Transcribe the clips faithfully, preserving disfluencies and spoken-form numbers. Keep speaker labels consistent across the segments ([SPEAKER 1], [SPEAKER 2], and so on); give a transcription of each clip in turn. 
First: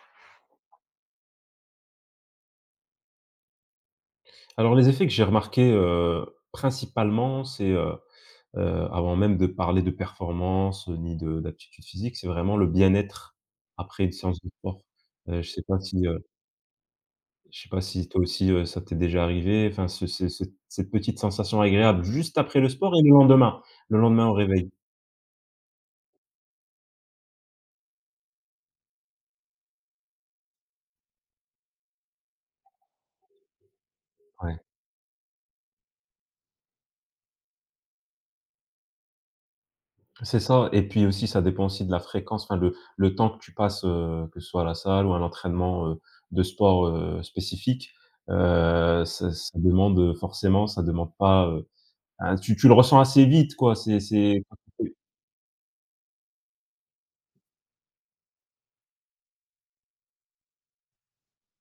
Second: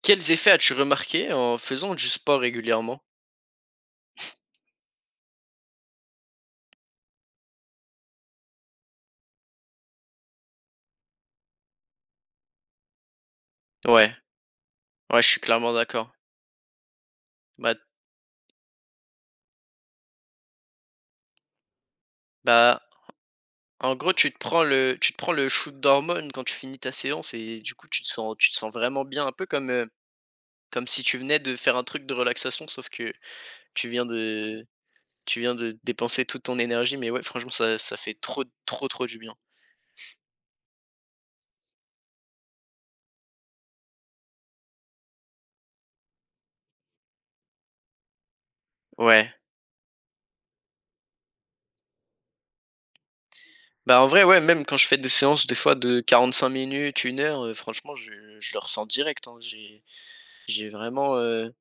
[SPEAKER 1] Quels effets as-tu remarqué en faisant du sport régulièrement?
[SPEAKER 2] Alors les effets que j'ai remarqués, heu, principalement, c'est, heu heu, avant même de parler de performance, heu, ni de d'aptitude physique, c'est vraiment le bien-être après
[SPEAKER 1] Ouais,
[SPEAKER 2] une séance de sport.
[SPEAKER 1] ouais, je suis
[SPEAKER 2] Heu, je sais
[SPEAKER 1] clairement
[SPEAKER 2] pas si,
[SPEAKER 1] d'accord.
[SPEAKER 2] heu, je sais
[SPEAKER 1] Bah
[SPEAKER 2] pas si toi aussi, heu, ça t'est déjà arrivé, enfin ce ce cette cette petite sensation agréable juste après le
[SPEAKER 1] bah,
[SPEAKER 2] sport et le lendemain,
[SPEAKER 1] en
[SPEAKER 2] le
[SPEAKER 1] gros,
[SPEAKER 2] lendemain
[SPEAKER 1] tu
[SPEAKER 2] au
[SPEAKER 1] te prends
[SPEAKER 2] réveil.
[SPEAKER 1] le tu te prends le shoot d'hormones quand tu finis ta séance et du coup, tu te sens tu te sens vraiment bien, un peu comme, heu, comme si tu venais de faire un truc de relaxation, sauf que tu viens
[SPEAKER 2] Ouais.
[SPEAKER 1] de tu viens de dépenser toute ton énergie, mais ouais, franchement, ça ça fait trop, trop, trop du bien.
[SPEAKER 2] C'est ça et puis aussi ça dépend aussi de la fréquence, enfin le le temps que tu passes, heu, que ce soit à la salle ou à l'entraînement, heu, de sport, heu, spécifique, heu,
[SPEAKER 1] Ouais.
[SPEAKER 2] ça ça demande, heu, forcément ça demande pas, heu, hein, tu tu le ressens assez vite quoi, c'est
[SPEAKER 1] Bah, en vrai, ouais,
[SPEAKER 2] c'est
[SPEAKER 1] même quand je fais des séances, des fois, de quarante-cinq minutes, une heure, heu, franchement, je je le ressens direct, hein. J'ai j'ai vraiment, heu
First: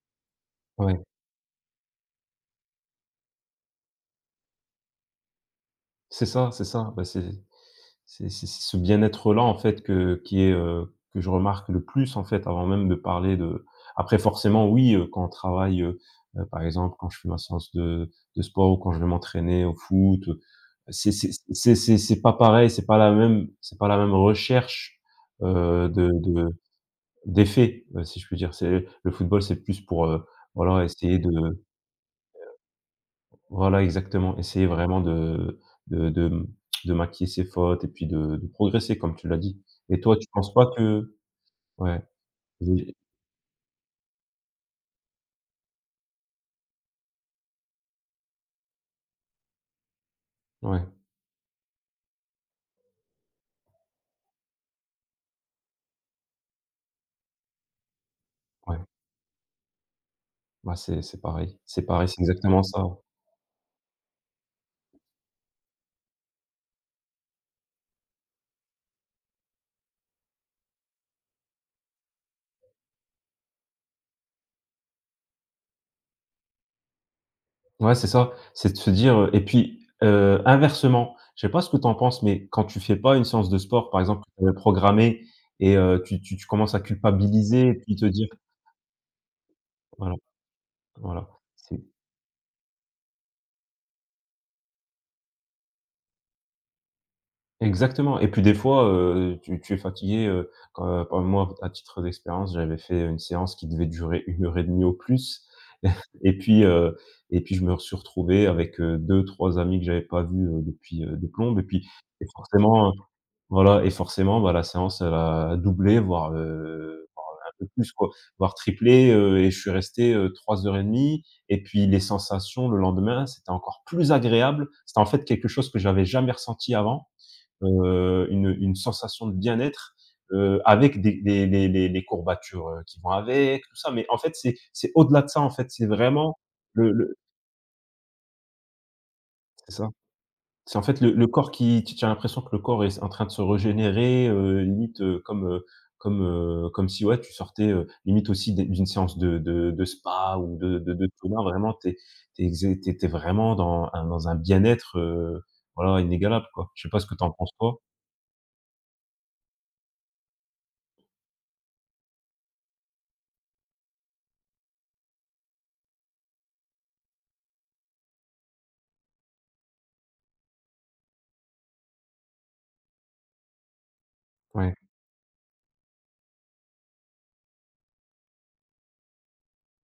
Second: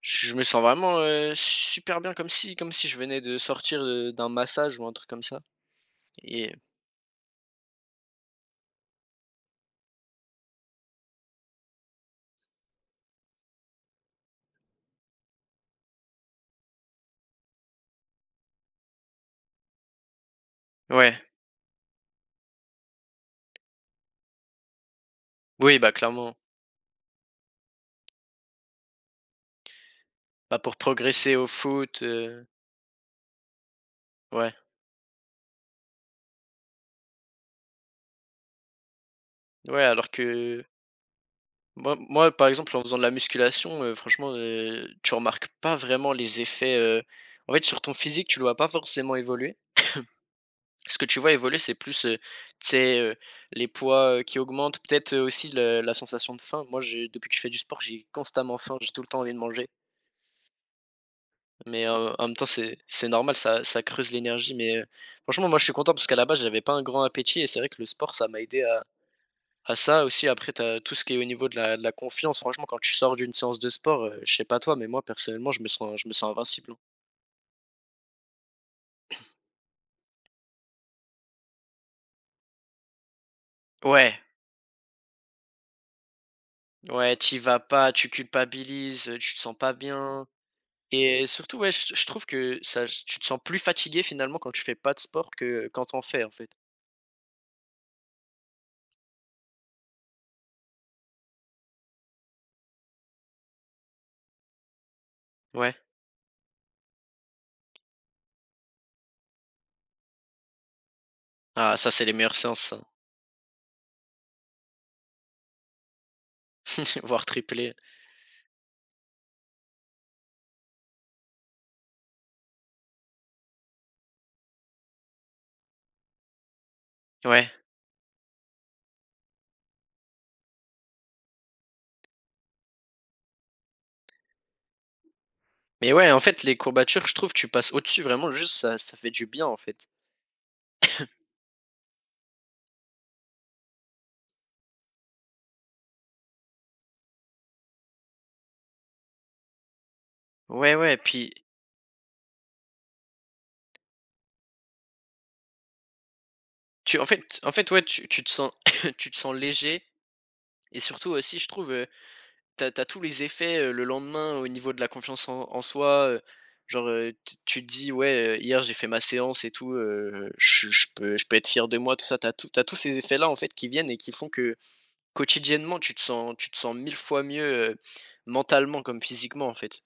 [SPEAKER 1] Je me sens vraiment,
[SPEAKER 2] ouais.
[SPEAKER 1] heu, super bien comme si comme si je venais de sortir, heu, d'un massage ou un truc comme ça
[SPEAKER 2] C'est ça,
[SPEAKER 1] et
[SPEAKER 2] c'est ça. Bah, c'est c'est c'est c'est ce bien-être-là, en fait, que qui est, heu, que je remarque le plus, en fait, avant même de parler de après forcément, oui, heu, quand on travaille, heu heu, par exemple, quand je fais ma séance de de sport ou quand je vais m'entraîner au foot, heu, c'est
[SPEAKER 1] ouais,
[SPEAKER 2] c'est c'est c'est c'est pas pareil, c'est pas la même c'est pas la même recherche,
[SPEAKER 1] oui,
[SPEAKER 2] heu,
[SPEAKER 1] bah,
[SPEAKER 2] de
[SPEAKER 1] clairement.
[SPEAKER 2] de d'effet, heu, si je puis dire. C'est le football, c'est plus pour, heu,
[SPEAKER 1] Bah, pour
[SPEAKER 2] voilà, essayer de
[SPEAKER 1] progresser au foot, heu,
[SPEAKER 2] voilà, exactement.
[SPEAKER 1] ouais,
[SPEAKER 2] Essayer vraiment de de de, mmh, de maquiller ses fautes et puis de de progresser comme tu l'as dit.
[SPEAKER 1] ouais,
[SPEAKER 2] Et
[SPEAKER 1] alors
[SPEAKER 2] toi, tu penses
[SPEAKER 1] que
[SPEAKER 2] pas que
[SPEAKER 1] moi
[SPEAKER 2] ouais,
[SPEAKER 1] moi, par exemple, en
[SPEAKER 2] j'ai
[SPEAKER 1] faisant de la musculation, heu, franchement, heu, tu remarques pas vraiment les effets, heu, en fait, sur ton physique, tu le vois pas forcément évoluer.
[SPEAKER 2] ouais,
[SPEAKER 1] Ce que tu vois évoluer, c'est plus, heu, tu sais, heu, les poids, heu, qui augmentent, peut-être, heu, aussi le la sensation de faim. Moi, j'ai depuis que je fais du sport, j'ai constamment faim,
[SPEAKER 2] ouais,
[SPEAKER 1] j'ai tout le temps envie de manger.
[SPEAKER 2] bah, c'est c'est pareil, c'est
[SPEAKER 1] Mais
[SPEAKER 2] pareil,
[SPEAKER 1] heu,
[SPEAKER 2] c'est
[SPEAKER 1] en même temps,
[SPEAKER 2] exactement
[SPEAKER 1] c'est
[SPEAKER 2] ça.
[SPEAKER 1] c'est normal, ça ça creuse l'énergie, mais heu, franchement, moi, je suis content parce qu'à la base, j'avais pas un grand appétit et c'est vrai que le sport, ça m'a aidé à à ça aussi. Après, t'as tout ce qui est au niveau de la de la confiance. Franchement, quand tu sors d'une séance de sport, heu, je sais pas toi, mais moi, personnellement, je me sens je me sens invincible, hein.
[SPEAKER 2] Ouais, c'est ça, c'est de se dire, heu et puis, heu, inversement, je sais pas ce que tu en penses, mais quand tu fais pas une séance de sport, par
[SPEAKER 1] Ouais.
[SPEAKER 2] exemple, que tu programmée et heu, tu tu tu commences à
[SPEAKER 1] Ouais, tu vas
[SPEAKER 2] culpabiliser et
[SPEAKER 1] pas,
[SPEAKER 2] puis te
[SPEAKER 1] tu
[SPEAKER 2] dire
[SPEAKER 1] culpabilises, heu, tu te sens pas
[SPEAKER 2] voilà,
[SPEAKER 1] bien et
[SPEAKER 2] voilà,
[SPEAKER 1] surtout, ouais, je je trouve que ça tu te sens plus fatigué, finalement, quand tu fais pas de sport que quand t'en fais, en fait.
[SPEAKER 2] exactement et puis des fois, heu, tu tu es fatigué, heu, quand euh, par moi, à titre d'expérience, j'avais fait une séance qui devait durer une heure et demie au plus
[SPEAKER 1] Ouais.
[SPEAKER 2] et puis, heu et puis je me suis retrouvé avec, heu, deux trois amis que j'avais pas vus, heu, depuis, heu, des plombes et
[SPEAKER 1] Ah,
[SPEAKER 2] puis
[SPEAKER 1] ça, c'est les
[SPEAKER 2] et
[SPEAKER 1] meilleures séances, ça,
[SPEAKER 2] forcément, heu, voilà et forcément, bah, la séance, elle a doublé, voire, heu,
[SPEAKER 1] voire
[SPEAKER 2] un peu
[SPEAKER 1] triplées.
[SPEAKER 2] plus quoi, voire triplé, heu et je suis resté, heu, trois heures et demie et puis les sensations le lendemain, c'était encore plus agréable. C'était en fait quelque chose que j'avais jamais ressenti avant
[SPEAKER 1] Ouais.
[SPEAKER 2] heu, une une sensation de bien-être, heu, avec des les les les les courbatures, heu, qui vont avec, tout ça. Mais en fait, c'est c'est au-delà de ça, en fait. C'est
[SPEAKER 1] Mais ouais, en
[SPEAKER 2] vraiment
[SPEAKER 1] fait, les
[SPEAKER 2] le
[SPEAKER 1] courbatures, je
[SPEAKER 2] le
[SPEAKER 1] trouve, tu passes au-dessus, vraiment, juste, ça ça fait du bien, en
[SPEAKER 2] c'est
[SPEAKER 1] fait.
[SPEAKER 2] ça. C'est en fait le le corps qui tu tu as l'impression que le corps est en train de se régénérer, heu, limite, heu, comme, heu, comme, heu, comme si, ouais, tu sortais, heu, limite aussi d'é d'une séance de de de spa ou
[SPEAKER 1] Ouais,
[SPEAKER 2] de de
[SPEAKER 1] ouais,
[SPEAKER 2] de
[SPEAKER 1] puis
[SPEAKER 2] sauna. Vraiment, t'es t'es exé tu étais vraiment dans un dans un bien-être, heu, voilà, inégalable, quoi. Je sais
[SPEAKER 1] tu
[SPEAKER 2] pas ce
[SPEAKER 1] en
[SPEAKER 2] que tu en
[SPEAKER 1] fait
[SPEAKER 2] penses
[SPEAKER 1] en fait,
[SPEAKER 2] toi?
[SPEAKER 1] ouais, tu tu te sens tu te sens léger et surtout aussi, je trouve, heu, t'as as tous les effets, heu, le lendemain au niveau de la confiance en en soi, heu, genre, heu, tu tu te dis: «Ouais, heu, hier, j'ai fait ma séance et tout, heu, je je peux je peux être fier de moi», tout ça. T'as tout t'as tous ces effets-là, en fait, qui viennent et qui font que,
[SPEAKER 2] Ouais,
[SPEAKER 1] quotidiennement, tu te sens tu te sens mille fois mieux, heu, mentalement comme physiquement, en fait.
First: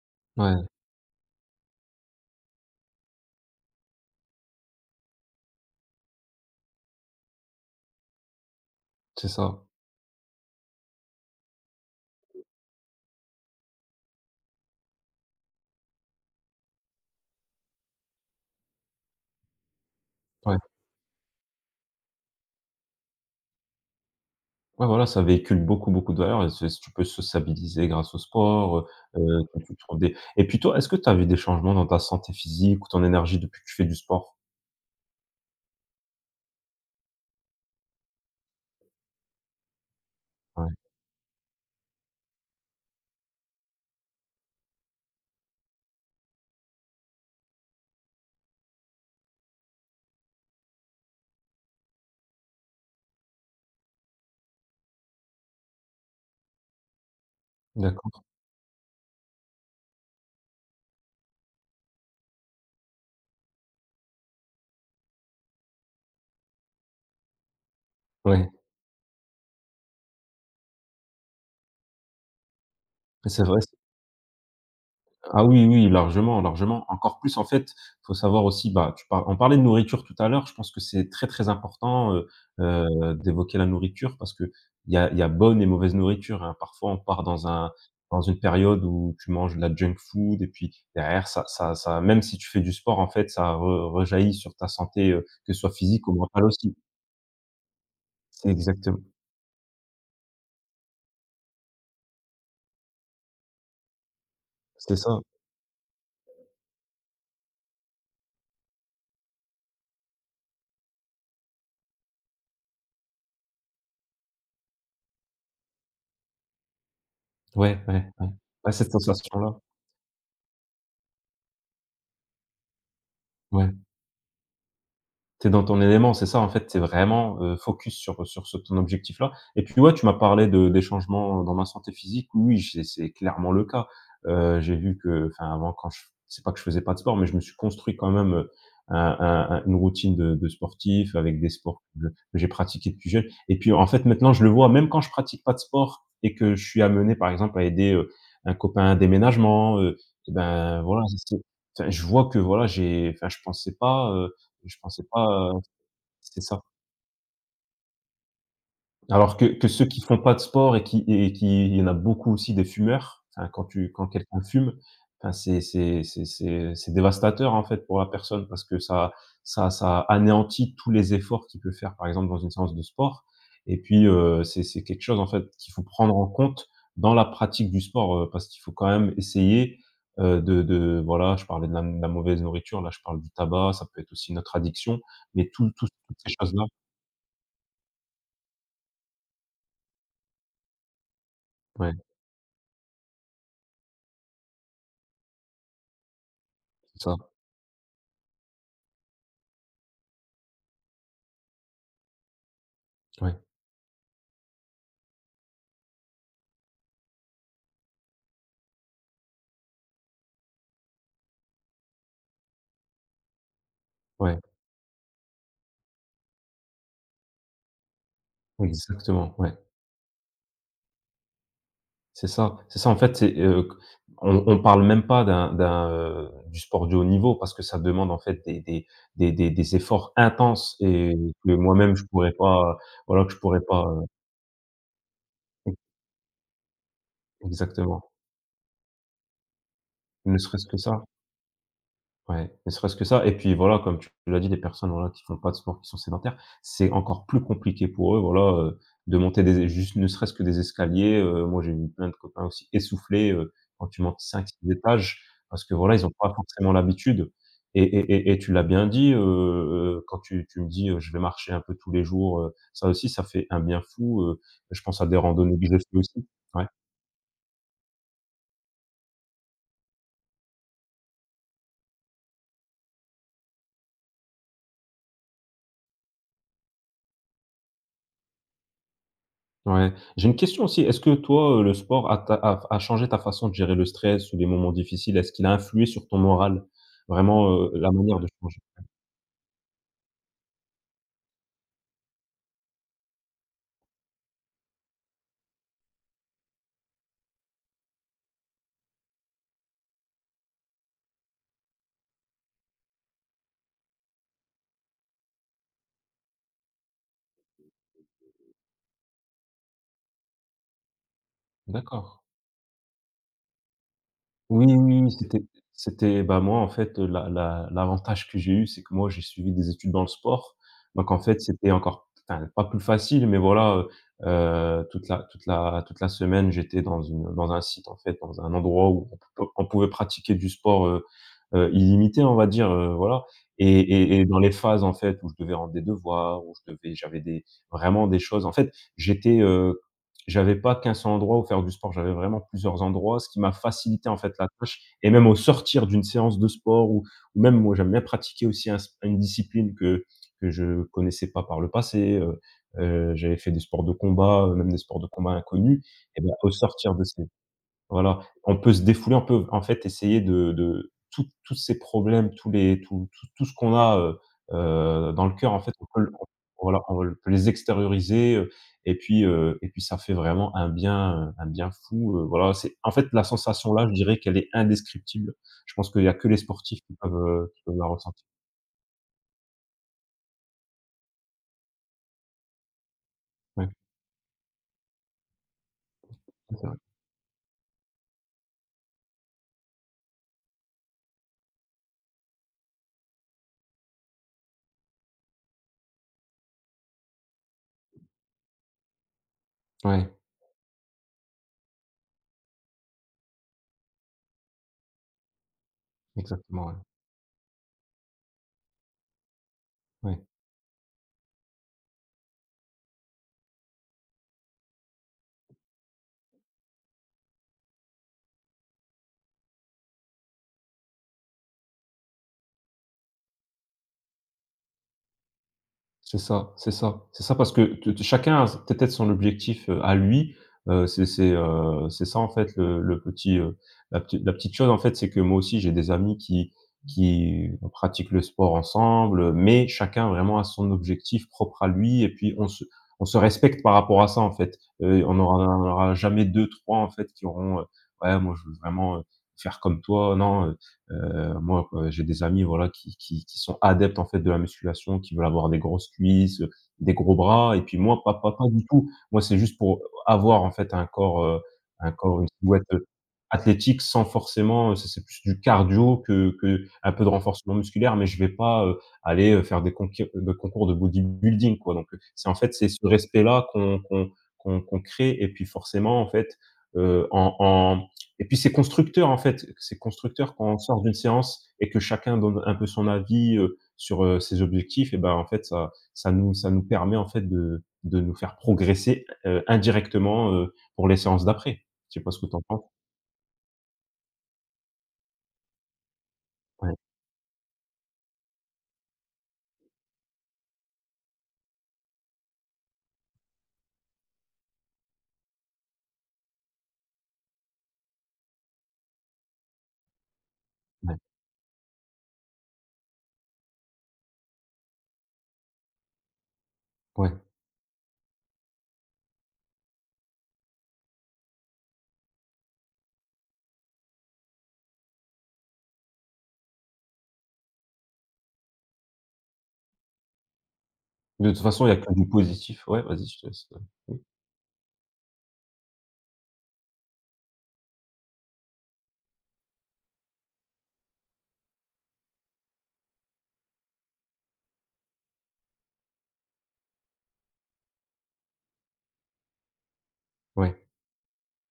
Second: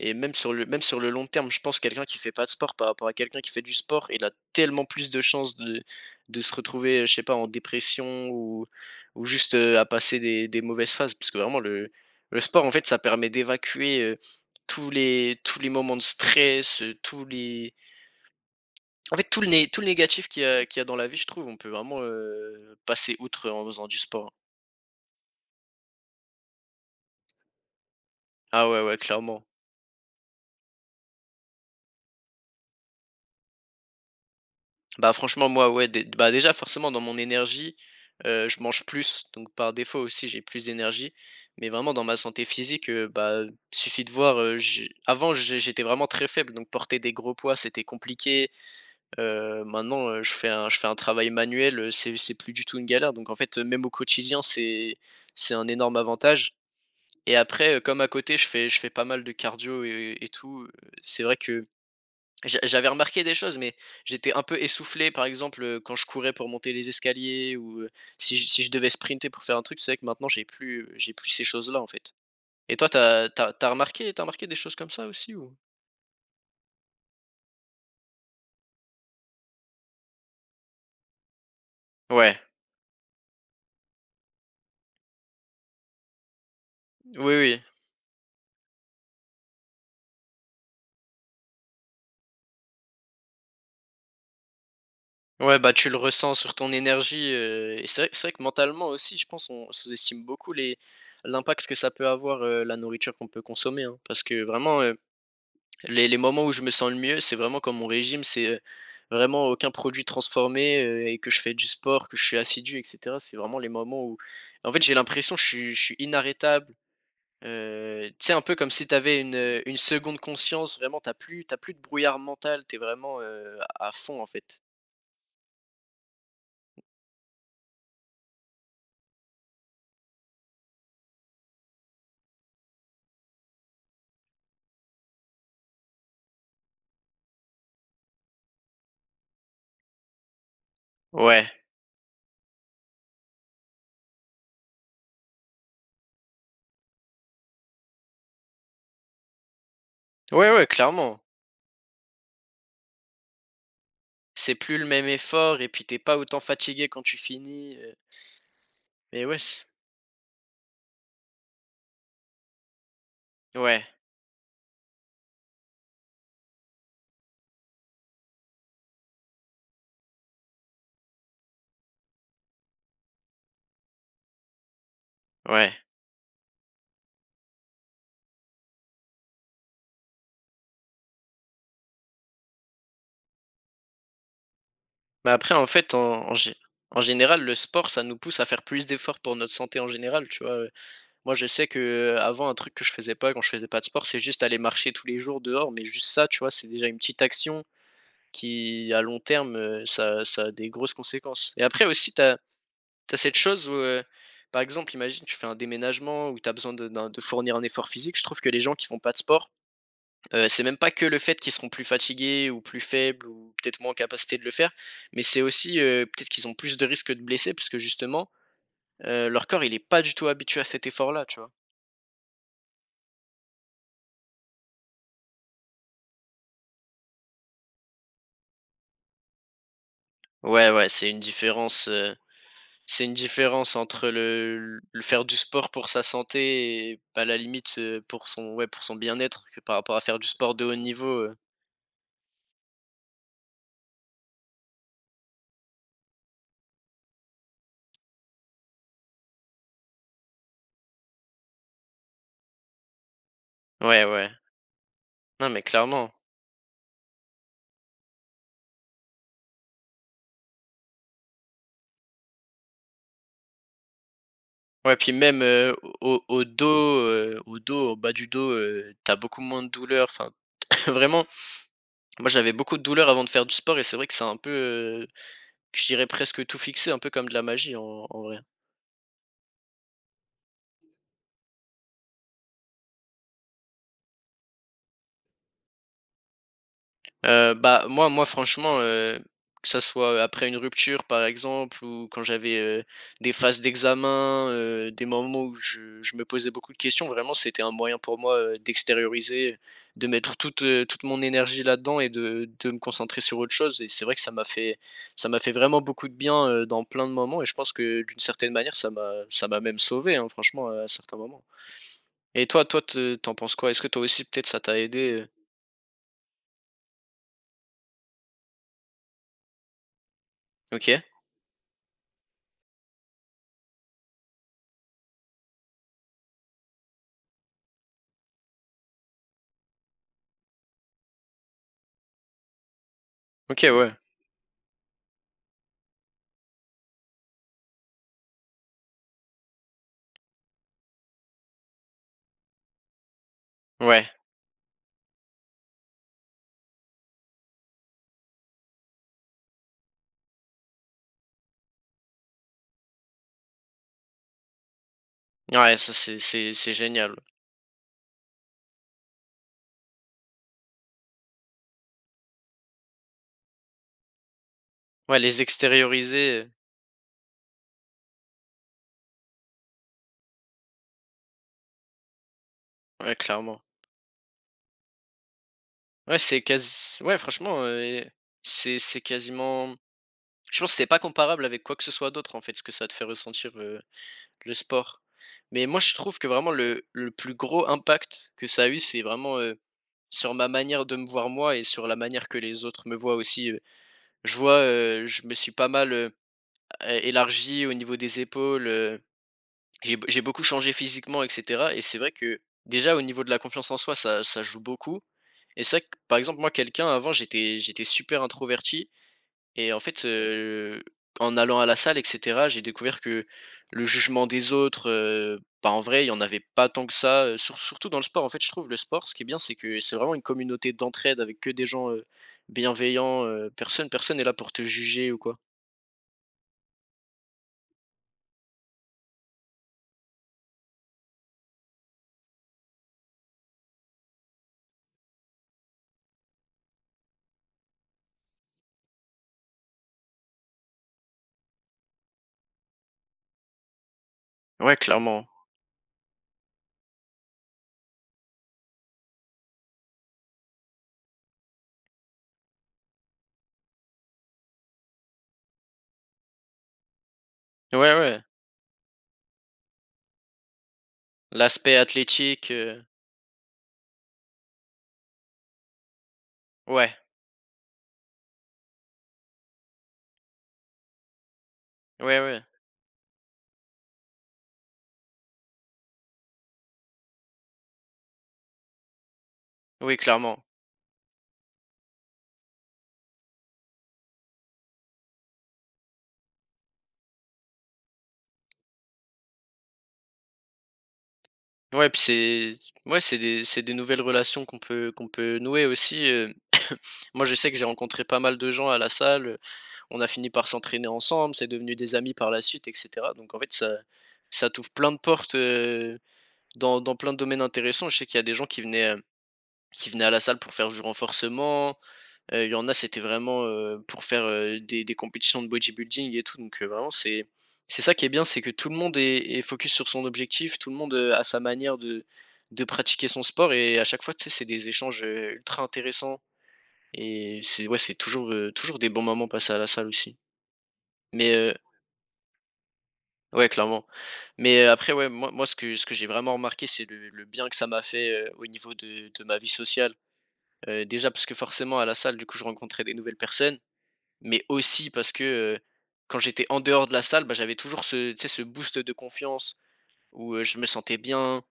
[SPEAKER 1] Et même sur le
[SPEAKER 2] ouais,
[SPEAKER 1] même sur le long terme, je pense que quelqu'un qui fait pas de sport par rapport à quelqu'un qui fait du sport, il a tellement plus de chances de de se retrouver, je sais pas, en dépression ou ou
[SPEAKER 2] c'est
[SPEAKER 1] juste,
[SPEAKER 2] ça.
[SPEAKER 1] heu, à passer des des mauvaises phases. Parce que vraiment le le sport, en fait, ça permet d'évacuer, heu, tous les tous les moments de stress, heu, tous les en fait tout le né tout le négatif qu'il y
[SPEAKER 2] Ouais.
[SPEAKER 1] a qu'il y a dans la vie, je trouve, on peut vraiment, heu, passer outre en faisant du sport.
[SPEAKER 2] Ouais, voilà, ça véhicule beaucoup, beaucoup de valeurs et c'est tu peux sociabiliser grâce au
[SPEAKER 1] Ah
[SPEAKER 2] sport,
[SPEAKER 1] ouais, ouais,
[SPEAKER 2] heu
[SPEAKER 1] clairement.
[SPEAKER 2] heu, tu tu trouves des et puis toi, est-ce que tu as vu des changements dans ta santé physique ou ton énergie depuis que tu fais du sport?
[SPEAKER 1] Bah, franchement, moi, ouais, dé bah, déjà, forcément, dans mon énergie, heu, je mange plus, donc par défaut aussi, j'ai plus
[SPEAKER 2] Ouais,
[SPEAKER 1] d'énergie. Mais vraiment dans ma santé physique, heu, bah, suffit de voir, heu, j'ai avant, j'ai j'étais vraiment très faible, donc porter des gros poids, c'était compliqué. Heu, maintenant, heu, je fais un je fais un travail manuel, heu, c'est c'est plus du tout une galère. Donc en fait, heu, même au quotidien, c'est c'est un énorme avantage. Et après, heu, comme à
[SPEAKER 2] d'accord.
[SPEAKER 1] côté, je fais je fais pas mal de cardio et et tout, heu, c'est vrai que J'a j'avais remarqué des choses, mais j'étais un peu essoufflé, par exemple, heu, quand je courais pour monter les escaliers ou, heu, si je
[SPEAKER 2] Ouais,
[SPEAKER 1] si je devais sprinter pour faire un truc, c'est vrai que maintenant j'ai plus, j'ai plus ces choses-là, en fait. Et toi, t'as
[SPEAKER 2] mais c'est
[SPEAKER 1] t'as
[SPEAKER 2] vrai
[SPEAKER 1] t'as remarqué t'as remarqué des choses comme ça aussi
[SPEAKER 2] ah
[SPEAKER 1] ou?
[SPEAKER 2] oui, oui, largement, largement. Encore plus, en fait, faut savoir aussi, bah, tu par on parlait de nourriture tout à l'heure, je pense que c'est très, très important, heu
[SPEAKER 1] Ouais,
[SPEAKER 2] heu, d'évoquer la nourriture parce que il y a il y a bonne et mauvaise nourriture, hein. Parfois, on part
[SPEAKER 1] oui,
[SPEAKER 2] dans
[SPEAKER 1] oui.
[SPEAKER 2] un dans une période où tu manges de la junk food et puis derrière ça ça ça même si tu fais du sport, en fait, ça re rejaillit sur ta santé, heu, que
[SPEAKER 1] Ouais,
[SPEAKER 2] ce
[SPEAKER 1] bah,
[SPEAKER 2] soit
[SPEAKER 1] tu le
[SPEAKER 2] physique ou
[SPEAKER 1] ressens
[SPEAKER 2] mentale
[SPEAKER 1] sur ton
[SPEAKER 2] aussi.
[SPEAKER 1] énergie, heu, et c'est vrai c'est vrai que
[SPEAKER 2] C'est
[SPEAKER 1] mentalement
[SPEAKER 2] exactement
[SPEAKER 1] aussi, je pense, on sous-estime beaucoup les l'impact que ça peut avoir, heu, la nourriture qu'on peut consommer, hein. Parce que vraiment,
[SPEAKER 2] c'est
[SPEAKER 1] heu
[SPEAKER 2] ça.
[SPEAKER 1] Les les moments où je me sens le mieux, c'est vraiment quand mon régime, c'est, heu, vraiment aucun produit transformé, heu et que je fais du sport, que je suis assidu et cetera. C'est vraiment les moments où en fait, j'ai l'impression que je suis je suis inarrêtable,
[SPEAKER 2] Ouais, ouais,
[SPEAKER 1] heu, tu
[SPEAKER 2] ouais.
[SPEAKER 1] sais, un peu comme
[SPEAKER 2] Ouais,
[SPEAKER 1] si
[SPEAKER 2] cette
[SPEAKER 1] tu avais une,
[SPEAKER 2] sensation-là.
[SPEAKER 1] heu, une seconde conscience, vraiment, t'as plus t'as plus de brouillard mental, T'es vraiment, heu,
[SPEAKER 2] Ouais.
[SPEAKER 1] à à fond, en fait.
[SPEAKER 2] Tu es dans ton élément, c'est ça en fait, c'est vraiment, heu, focus sur sur ce ton objectif-là et puis ouais, tu m'as parlé de des changements dans ma santé physique. Oui, c'est c'est clairement le cas. Heu, j'ai vu que enfin avant quand je c'est pas que je faisais pas de sport, mais je me suis construit quand même, heu, un un un une routine de de sportif avec
[SPEAKER 1] Ouais.
[SPEAKER 2] des sports que que j'ai pratiqués depuis jeune et puis en fait maintenant je le vois même quand je pratique pas de sport et que je suis amené par exemple à aider, heu, un copain à un déménagement, heu et
[SPEAKER 1] Ouais, ouais,
[SPEAKER 2] ben voilà,
[SPEAKER 1] clairement.
[SPEAKER 2] c'est enfin je vois que voilà j'ai enfin je pensais pas, euh,
[SPEAKER 1] C'est
[SPEAKER 2] je
[SPEAKER 1] plus le
[SPEAKER 2] pensais
[SPEAKER 1] même
[SPEAKER 2] pas,
[SPEAKER 1] effort
[SPEAKER 2] heu
[SPEAKER 1] et puis t'es pas autant
[SPEAKER 2] c'est ça.
[SPEAKER 1] fatigué quand tu finis, heu et
[SPEAKER 2] Alors
[SPEAKER 1] ouais,
[SPEAKER 2] que
[SPEAKER 1] c
[SPEAKER 2] que ceux qui font pas de sport et qui et qui il y en a beaucoup aussi des fumeurs, enfin quand
[SPEAKER 1] ouais,
[SPEAKER 2] tu quand quelqu'un fume, enfin c'est c'est c'est c'est c'est dévastateur en fait pour la personne parce que ça ça ça anéantit tous les efforts qu'il peut faire par exemple dans une séance de sport et puis, heu, c'est c'est quelque chose en fait
[SPEAKER 1] ouais.
[SPEAKER 2] qu'il faut prendre en compte dans la pratique du sport, heu, parce qu'il faut quand même essayer, heu, de de voilà, je parlais de la de la mauvaise nourriture, là je parle du tabac, ça peut être aussi notre addiction,
[SPEAKER 1] Mais
[SPEAKER 2] mais
[SPEAKER 1] après, en
[SPEAKER 2] tout tout
[SPEAKER 1] fait,
[SPEAKER 2] toutes
[SPEAKER 1] en
[SPEAKER 2] ces
[SPEAKER 1] en gé
[SPEAKER 2] choses-là
[SPEAKER 1] en général, le sport, ça nous pousse à faire plus d'efforts pour notre santé en général, tu vois? Ouais. Moi, je sais que
[SPEAKER 2] ouais.
[SPEAKER 1] euh, avant un truc que je faisais pas quand je faisais pas de sport, c'est juste aller marcher tous les jours dehors, mais juste ça, tu vois, c'est déjà une
[SPEAKER 2] C'est ça,
[SPEAKER 1] petite action qui, à long terme, heu, ça ça a des grosses conséquences et après aussi, t'as t'as
[SPEAKER 2] ouais,
[SPEAKER 1] cette chose où, heu, par exemple, imagine, tu fais un déménagement où t'as besoin de d'un de fournir un effort physique. Je trouve que les gens qui font pas de sport Heu, C'est même pas que le fait qu'ils seront plus fatigués ou plus faibles ou peut-être moins en capacité
[SPEAKER 2] ouais,
[SPEAKER 1] de le faire, mais c'est aussi, heu, peut-être qu'ils ont plus de risques de blesser parce que justement, heu,
[SPEAKER 2] exactement,
[SPEAKER 1] leur
[SPEAKER 2] ouais.
[SPEAKER 1] corps il est pas du tout habitué à cet effort-là, tu vois?
[SPEAKER 2] C'est ça, c'est ça en fait, c'est, heu, on on parle même pas d'un d'un, heu, du sport de haut niveau parce que ça demande en fait des des des des des efforts
[SPEAKER 1] Ouais,
[SPEAKER 2] intenses
[SPEAKER 1] ouais, c'est
[SPEAKER 2] et
[SPEAKER 1] une
[SPEAKER 2] que
[SPEAKER 1] différence,
[SPEAKER 2] moi-même je
[SPEAKER 1] heu,
[SPEAKER 2] pourrais pas,
[SPEAKER 1] c'est une
[SPEAKER 2] voilà, que je pourrais
[SPEAKER 1] différence
[SPEAKER 2] pas, heu,
[SPEAKER 1] entre le le faire du sport
[SPEAKER 2] e
[SPEAKER 1] pour sa santé et à la limite, heu,
[SPEAKER 2] exactement.
[SPEAKER 1] pour son ouais, pour son bien-être que par rapport à faire du
[SPEAKER 2] Ne
[SPEAKER 1] sport de
[SPEAKER 2] serait-ce
[SPEAKER 1] haut
[SPEAKER 2] que ça.
[SPEAKER 1] niveau, heu
[SPEAKER 2] Ouais, ne serait-ce que ça et puis voilà, comme tu l'as dit, des personnes, voilà, qui font pas de sport, qui sont sédentaires, c'est encore plus compliqué pour eux, voilà, heu, de monter des juste ne serait-ce que des escaliers, heu, moi j'ai eu plein de copains aussi essoufflés, heu, quand tu
[SPEAKER 1] ouais,
[SPEAKER 2] montes
[SPEAKER 1] ouais.
[SPEAKER 2] cinq six étages
[SPEAKER 1] Non, mais
[SPEAKER 2] parce que voilà, ils
[SPEAKER 1] clairement.
[SPEAKER 2] n'ont pas forcément l'habitude et et et et tu l'as bien dit, heu heu, quand tu tu me dis, heu: «Je vais marcher un peu tous les jours», heu, ça aussi, ça fait un bien fou, heu, je
[SPEAKER 1] Ouais,
[SPEAKER 2] pense à
[SPEAKER 1] puis
[SPEAKER 2] des
[SPEAKER 1] même,
[SPEAKER 2] randonnées que
[SPEAKER 1] heu,
[SPEAKER 2] je fais
[SPEAKER 1] au
[SPEAKER 2] aussi.
[SPEAKER 1] au
[SPEAKER 2] Ouais.
[SPEAKER 1] dos, heu, au dos, au bas du dos, heu, tu beaucoup moins de douleur, enfin vraiment Moi, j'avais beaucoup de douleurs avant de faire du sport et c'est vrai que c'est un peu, heu, je dirais presque tout fixé, un peu comme de la magie en en vrai.
[SPEAKER 2] Ouais. J'ai une question aussi. Est-ce que toi, heu, le sport a ta a a changé ta façon de gérer le stress ou les moments difficiles? Est-ce qu'il a influé sur ton moral? Vraiment,
[SPEAKER 1] Heu,
[SPEAKER 2] heu,
[SPEAKER 1] bah,
[SPEAKER 2] la
[SPEAKER 1] moi
[SPEAKER 2] manière
[SPEAKER 1] moi
[SPEAKER 2] de changer?
[SPEAKER 1] franchement, heu, que ça soit, après une rupture par exemple ou quand j'avais, heu, des phases d'examen, heu, des moments où je je me posais beaucoup de questions, vraiment c'était un moyen pour moi, heu, d'extérioriser, de mettre toute, heu, toute mon énergie là-dedans et de de me concentrer sur autre chose et c'est vrai que ça m'a fait ça m'a fait vraiment beaucoup de bien, heu, dans plein de moments et je pense que d'une certaine manière ça m'a ça m'a même sauvé, hein, franchement, à certains moments.
[SPEAKER 2] D'accord.
[SPEAKER 1] Et toi toi te tu penses quoi? Est-ce que toi aussi peut-être ça
[SPEAKER 2] Oui,
[SPEAKER 1] t'a
[SPEAKER 2] oui, oui,
[SPEAKER 1] aidé, heu?
[SPEAKER 2] c'était c'était bah, moi, en fait, la la l'avantage que j'ai eu, c'est que moi, j'ai suivi des études dans le sport.
[SPEAKER 1] OK.
[SPEAKER 2] Donc en fait, c'était encore enfin, pas plus facile, mais voilà, heu heu, toute la toute la toute la semaine, j'étais dans une dans un site, en fait, dans un endroit où on pou on pouvait pratiquer du sport, heu heu, illimité, on va dire, heu, voilà
[SPEAKER 1] OK,
[SPEAKER 2] et
[SPEAKER 1] ouais.
[SPEAKER 2] et et dans les phases, en fait, où je devais rendre des devoirs, où je devais j'avais des vraiment des choses en fait, j'étais, heu j'avais pas qu'un seul endroit où faire du sport, j'avais vraiment plusieurs endroits, ce qui m'a
[SPEAKER 1] Ouais.
[SPEAKER 2] facilité, en fait, la tâche et même au sortir d'une séance de sport ou ou même moi, j'aime bien pratiquer aussi un s une discipline que que je connaissais pas par le passé, heu heu, j'avais fait des sports de combat, heu, même des sports de combat
[SPEAKER 1] Ouais,
[SPEAKER 2] inconnus
[SPEAKER 1] ça c'est
[SPEAKER 2] et bah, au
[SPEAKER 1] c'est c'est
[SPEAKER 2] sortir de
[SPEAKER 1] génial.
[SPEAKER 2] ces voilà, on peut se défouler, on peut en fait essayer de de tous tous ces problèmes, tous les tout tout tout ce qu'on a, heu heu,
[SPEAKER 1] Ouais,
[SPEAKER 2] dans le
[SPEAKER 1] les
[SPEAKER 2] cœur en fait, on peut le on
[SPEAKER 1] extérioriser, heu,
[SPEAKER 2] voilà, on peut les extérioriser, heu et puis, heu et puis ça fait vraiment un bien, un bien fou, heu, voilà, c'est en fait
[SPEAKER 1] ouais
[SPEAKER 2] la
[SPEAKER 1] clairement.
[SPEAKER 2] sensation là, je dirais qu'elle est indescriptible. Je pense qu'il y a
[SPEAKER 1] Ouais,
[SPEAKER 2] que les
[SPEAKER 1] c'est
[SPEAKER 2] sportifs qui
[SPEAKER 1] quasi
[SPEAKER 2] peuvent,
[SPEAKER 1] ouais
[SPEAKER 2] heu,
[SPEAKER 1] franchement,
[SPEAKER 2] qui peuvent
[SPEAKER 1] heu
[SPEAKER 2] la
[SPEAKER 1] et
[SPEAKER 2] ressentir.
[SPEAKER 1] c'est c'est quasiment je pense que c'est pas comparable avec quoi que ce soit d'autre en fait, ce que ça te fait ressentir,
[SPEAKER 2] Ouais,
[SPEAKER 1] heu, le sport. Mais moi je trouve que vraiment
[SPEAKER 2] c'est vrai.
[SPEAKER 1] le le plus gros impact que ça a eu, c'est vraiment, heu, sur ma manière de me voir moi et sur la manière que les autres me voient aussi, heu. Je vois, heu, je me suis pas mal, heu, é élargi au niveau des épaules, heu J'ai b
[SPEAKER 2] Ouais,
[SPEAKER 1] j'ai beaucoup changé physiquement et cetera et c'est vrai que, déjà, au niveau de la confiance en soi, ça ça joue beaucoup et c'est vrai que, par exemple, moi,
[SPEAKER 2] exactement, ouais.
[SPEAKER 1] quelqu'un avant, j'étais j'étais super introverti et en fait,
[SPEAKER 2] Ouais.
[SPEAKER 1] heu, en allant à la salle et cetera, j'ai découvert que le jugement des autres, heu, bah, en vrai, il y en avait pas tant que ça, heu, sur surtout dans le sport. En fait, je trouve le sport, ce qui est bien, c'est que c'est vraiment une communauté d'entraide avec que des gens, heu, bienveillants, heu, personne personne n'est là pour te juger ou quoi.
[SPEAKER 2] C'est ça, c'est ça. C'est ça parce que t t chacun a s peut-être son objectif, heu, à lui. Heu, c'est c'est, heu, c'est ça en fait le le petit, heu, la petite la petite chose en fait, c'est que moi aussi j'ai des amis qui qui pratiquent le sport ensemble, mais chacun vraiment a son objectif propre à lui et puis on se on se respecte par rapport à ça en fait.
[SPEAKER 1] Ouais,
[SPEAKER 2] Heu, on
[SPEAKER 1] clairement.
[SPEAKER 2] n'aura aura on aura jamais deux trois en fait qui auront, heu: «Ouais, moi je veux vraiment, heu, faire comme toi, non, euh, heu, moi, heu, j'ai des amis, voilà, qui qui qui sont adeptes, en fait, de la musculation, qui veulent avoir des grosses cuisses, heu, des gros bras et puis
[SPEAKER 1] Ouais,
[SPEAKER 2] moi, pas
[SPEAKER 1] ouais,
[SPEAKER 2] pas pas du tout. Moi, c'est juste pour avoir, en fait, un corps, heu,
[SPEAKER 1] l'aspect
[SPEAKER 2] un corps, une
[SPEAKER 1] athlétique,
[SPEAKER 2] silhouette,
[SPEAKER 1] heu,
[SPEAKER 2] heu, athlétique sans forcément, heu, c'est c'est plus du cardio que que un
[SPEAKER 1] ouais,
[SPEAKER 2] peu de renforcement musculaire, mais je vais pas, heu, aller, heu, faire des conqué de concours de bodybuilding, quoi, donc heu,
[SPEAKER 1] ouais,
[SPEAKER 2] c'est en
[SPEAKER 1] ouais.
[SPEAKER 2] fait, c'est ce respect-là qu'on qu'on qu'on qu'on crée et puis forcément, en fait, heu, en et puis c'est constructeur en fait, c'est
[SPEAKER 1] Oui,
[SPEAKER 2] constructeur
[SPEAKER 1] clairement.
[SPEAKER 2] quand on sort d'une séance et que chacun donne un peu son avis, heu, sur, heu, ses objectifs et ben, en fait ça ça nous ça nous permet en fait de de nous faire progresser, heu, indirectement, heu, pour les séances d'après.
[SPEAKER 1] Ouais, puis
[SPEAKER 2] Je sais pas ce que tu en
[SPEAKER 1] c'est
[SPEAKER 2] penses?
[SPEAKER 1] ouais, c'est des c'est des nouvelles relations qu'on peut qu'on peut nouer aussi, heu.
[SPEAKER 2] Ouais,
[SPEAKER 1] Moi, je sais que j'ai rencontré pas mal de gens à la salle, heu, on a fini par s'entraîner ensemble, c'est devenu des amis par la suite et cetera. Donc en fait, ça ça t'ouvre plein de portes, heu, dans dans plein de domaines intéressants. Je sais qu'il y a des gens qui venaient, heu, qui venaient à la salle pour faire du
[SPEAKER 2] ouais,
[SPEAKER 1] renforcement, Heu, il y en a, c'était vraiment, heu, pour faire, heu, des des compétitions de bodybuilding et tout, donc heu, vraiment
[SPEAKER 2] ouais.
[SPEAKER 1] c'est c'est ça qui est bien, c'est que tout le monde est est focus sur son objectif, tout le monde, heu, a sa manière de de pratiquer son sport et à chaque fois, tu sais, c'est des échanges, heu, ultra intéressants et c'est ouais, c'est toujours, heu, toujours des bons moments passés à la salle aussi.
[SPEAKER 2] De
[SPEAKER 1] Mais
[SPEAKER 2] toute
[SPEAKER 1] heu
[SPEAKER 2] façon, il y a que du positif. Ouais, vas-y, je te laisse,
[SPEAKER 1] ouais,
[SPEAKER 2] heu,
[SPEAKER 1] clairement.
[SPEAKER 2] oui,
[SPEAKER 1] Mais heu, après, ouais, moi moi, ce que ce que j'ai vraiment remarqué, c'est le le bien que ça m'a fait, heu, au niveau de de ma vie sociale. Heu, déjà parce que forcément à la salle, du coup, je rencontrais des nouvelles personnes Mais aussi parce que, heu, quand j'étais en dehors de la salle, bah, j'avais toujours ce tu sais, ce boost de confiance où, heu, je
[SPEAKER 2] ouais.
[SPEAKER 1] me sentais bien,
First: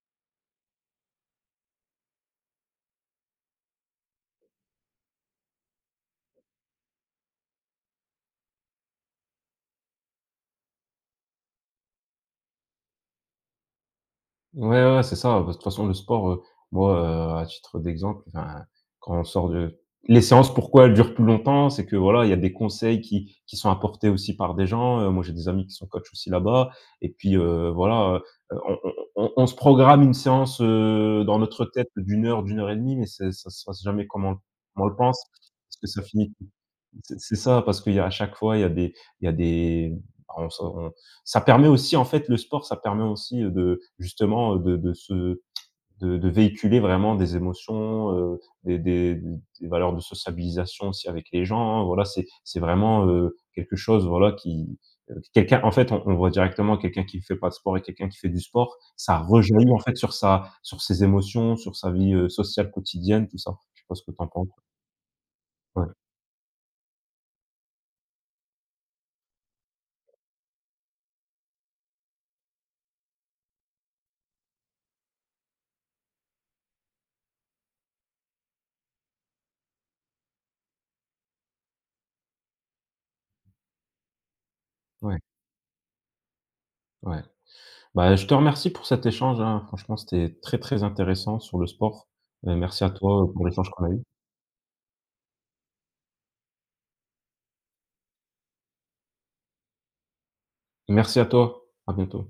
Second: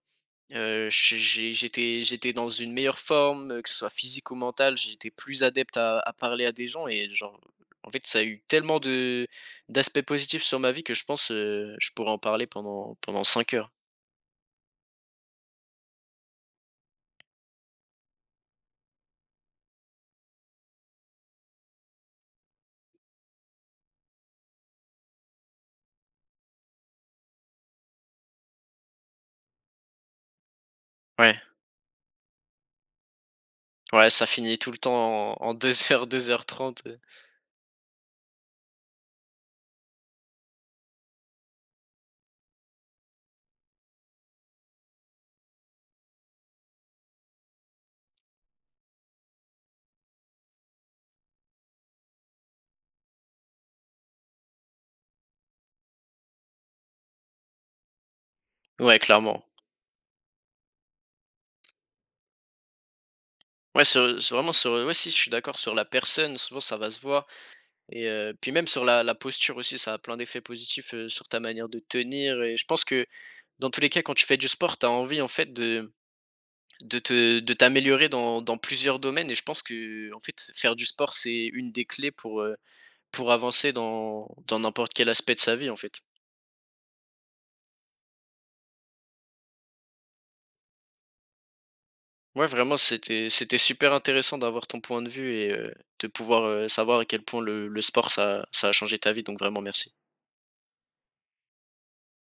[SPEAKER 1] heu, j'ai j'ai j'étais j'étais dans une meilleure forme, heu, que ce soit physique ou mentale, j'étais plus adepte à à parler à des gens et genre, en fait, ça a eu tellement de d'aspects positifs sur ma vie que je pense, heu, je pourrais en parler pendant pendant cinq heures.
[SPEAKER 2] Ouais, ouais, ouais, c'est ça. Bah, de toute façon, le sport, heu, moi, heu, à titre d'exemple, enfin, quand on sort de les séances, pourquoi elles durent plus longtemps? C'est que, voilà, il y a des conseils qui qui sont apportés aussi par des gens, heu, moi, j'ai des amis qui sont coachs aussi là-bas et puis, heu, voilà, heu, on on on on se programme une séance, heu,
[SPEAKER 1] Ouais,
[SPEAKER 2] dans notre tête d'une heure, d'une heure et demie, mais c'est ça se passe jamais
[SPEAKER 1] ouais, ça
[SPEAKER 2] comme on comme
[SPEAKER 1] finit tout le
[SPEAKER 2] on le pense,
[SPEAKER 1] temps en en
[SPEAKER 2] parce que
[SPEAKER 1] deux
[SPEAKER 2] ça
[SPEAKER 1] heures,
[SPEAKER 2] finit
[SPEAKER 1] deux heures trente, heu,
[SPEAKER 2] c'est c'est ça, parce qu'il y a à chaque fois, il y a des il y a des on se on ça permet aussi en fait le sport, ça permet aussi, de justement, de de se de de véhiculer vraiment des émotions, heu, des des des valeurs de sociabilisation aussi avec les gens, voilà, c'est c'est vraiment, heu, quelque chose, voilà, qui, heu, quelqu'un en fait, on on voit directement quelqu'un qui ne fait pas de sport et quelqu'un qui fait du sport,
[SPEAKER 1] ouais,
[SPEAKER 2] ça
[SPEAKER 1] clairement.
[SPEAKER 2] rejaillit en fait sur sa sur ses émotions, sur sa vie, heu, sociale quotidienne, tout ça. Je
[SPEAKER 1] Ouais,
[SPEAKER 2] sais pas ce que tu
[SPEAKER 1] sur, c'est
[SPEAKER 2] penses?
[SPEAKER 1] vraiment sur, ouais, si, je suis d'accord sur la
[SPEAKER 2] Ouais,
[SPEAKER 1] personne, souvent ça va se voir. Et heu, puis même sur la la posture aussi, ça a plein d'effets positifs, heu, sur ta manière de tenir et je pense que dans tous les cas, quand tu fais du sport, tu as envie en fait de de te de t'améliorer dans dans plusieurs domaines et je pense que en fait, faire du sport, c'est une des clés pour, heu, pour avancer dans dans n'importe quel
[SPEAKER 2] ouais,
[SPEAKER 1] aspect de sa vie en fait.
[SPEAKER 2] ouais. Bah, je te remercie pour cet échange, hein. Franchement, c'était très, très intéressant sur le sport.
[SPEAKER 1] Ouais,
[SPEAKER 2] Heu,
[SPEAKER 1] vraiment,
[SPEAKER 2] merci à toi,
[SPEAKER 1] c'était
[SPEAKER 2] pour
[SPEAKER 1] c'était
[SPEAKER 2] l'échange qu'on a
[SPEAKER 1] super
[SPEAKER 2] eu.
[SPEAKER 1] intéressant d'avoir ton point de vue et heu, de pouvoir, heu, savoir à quel point le le sport ça ça a changé ta vie, donc vraiment merci.
[SPEAKER 2] Merci à toi, à bientôt.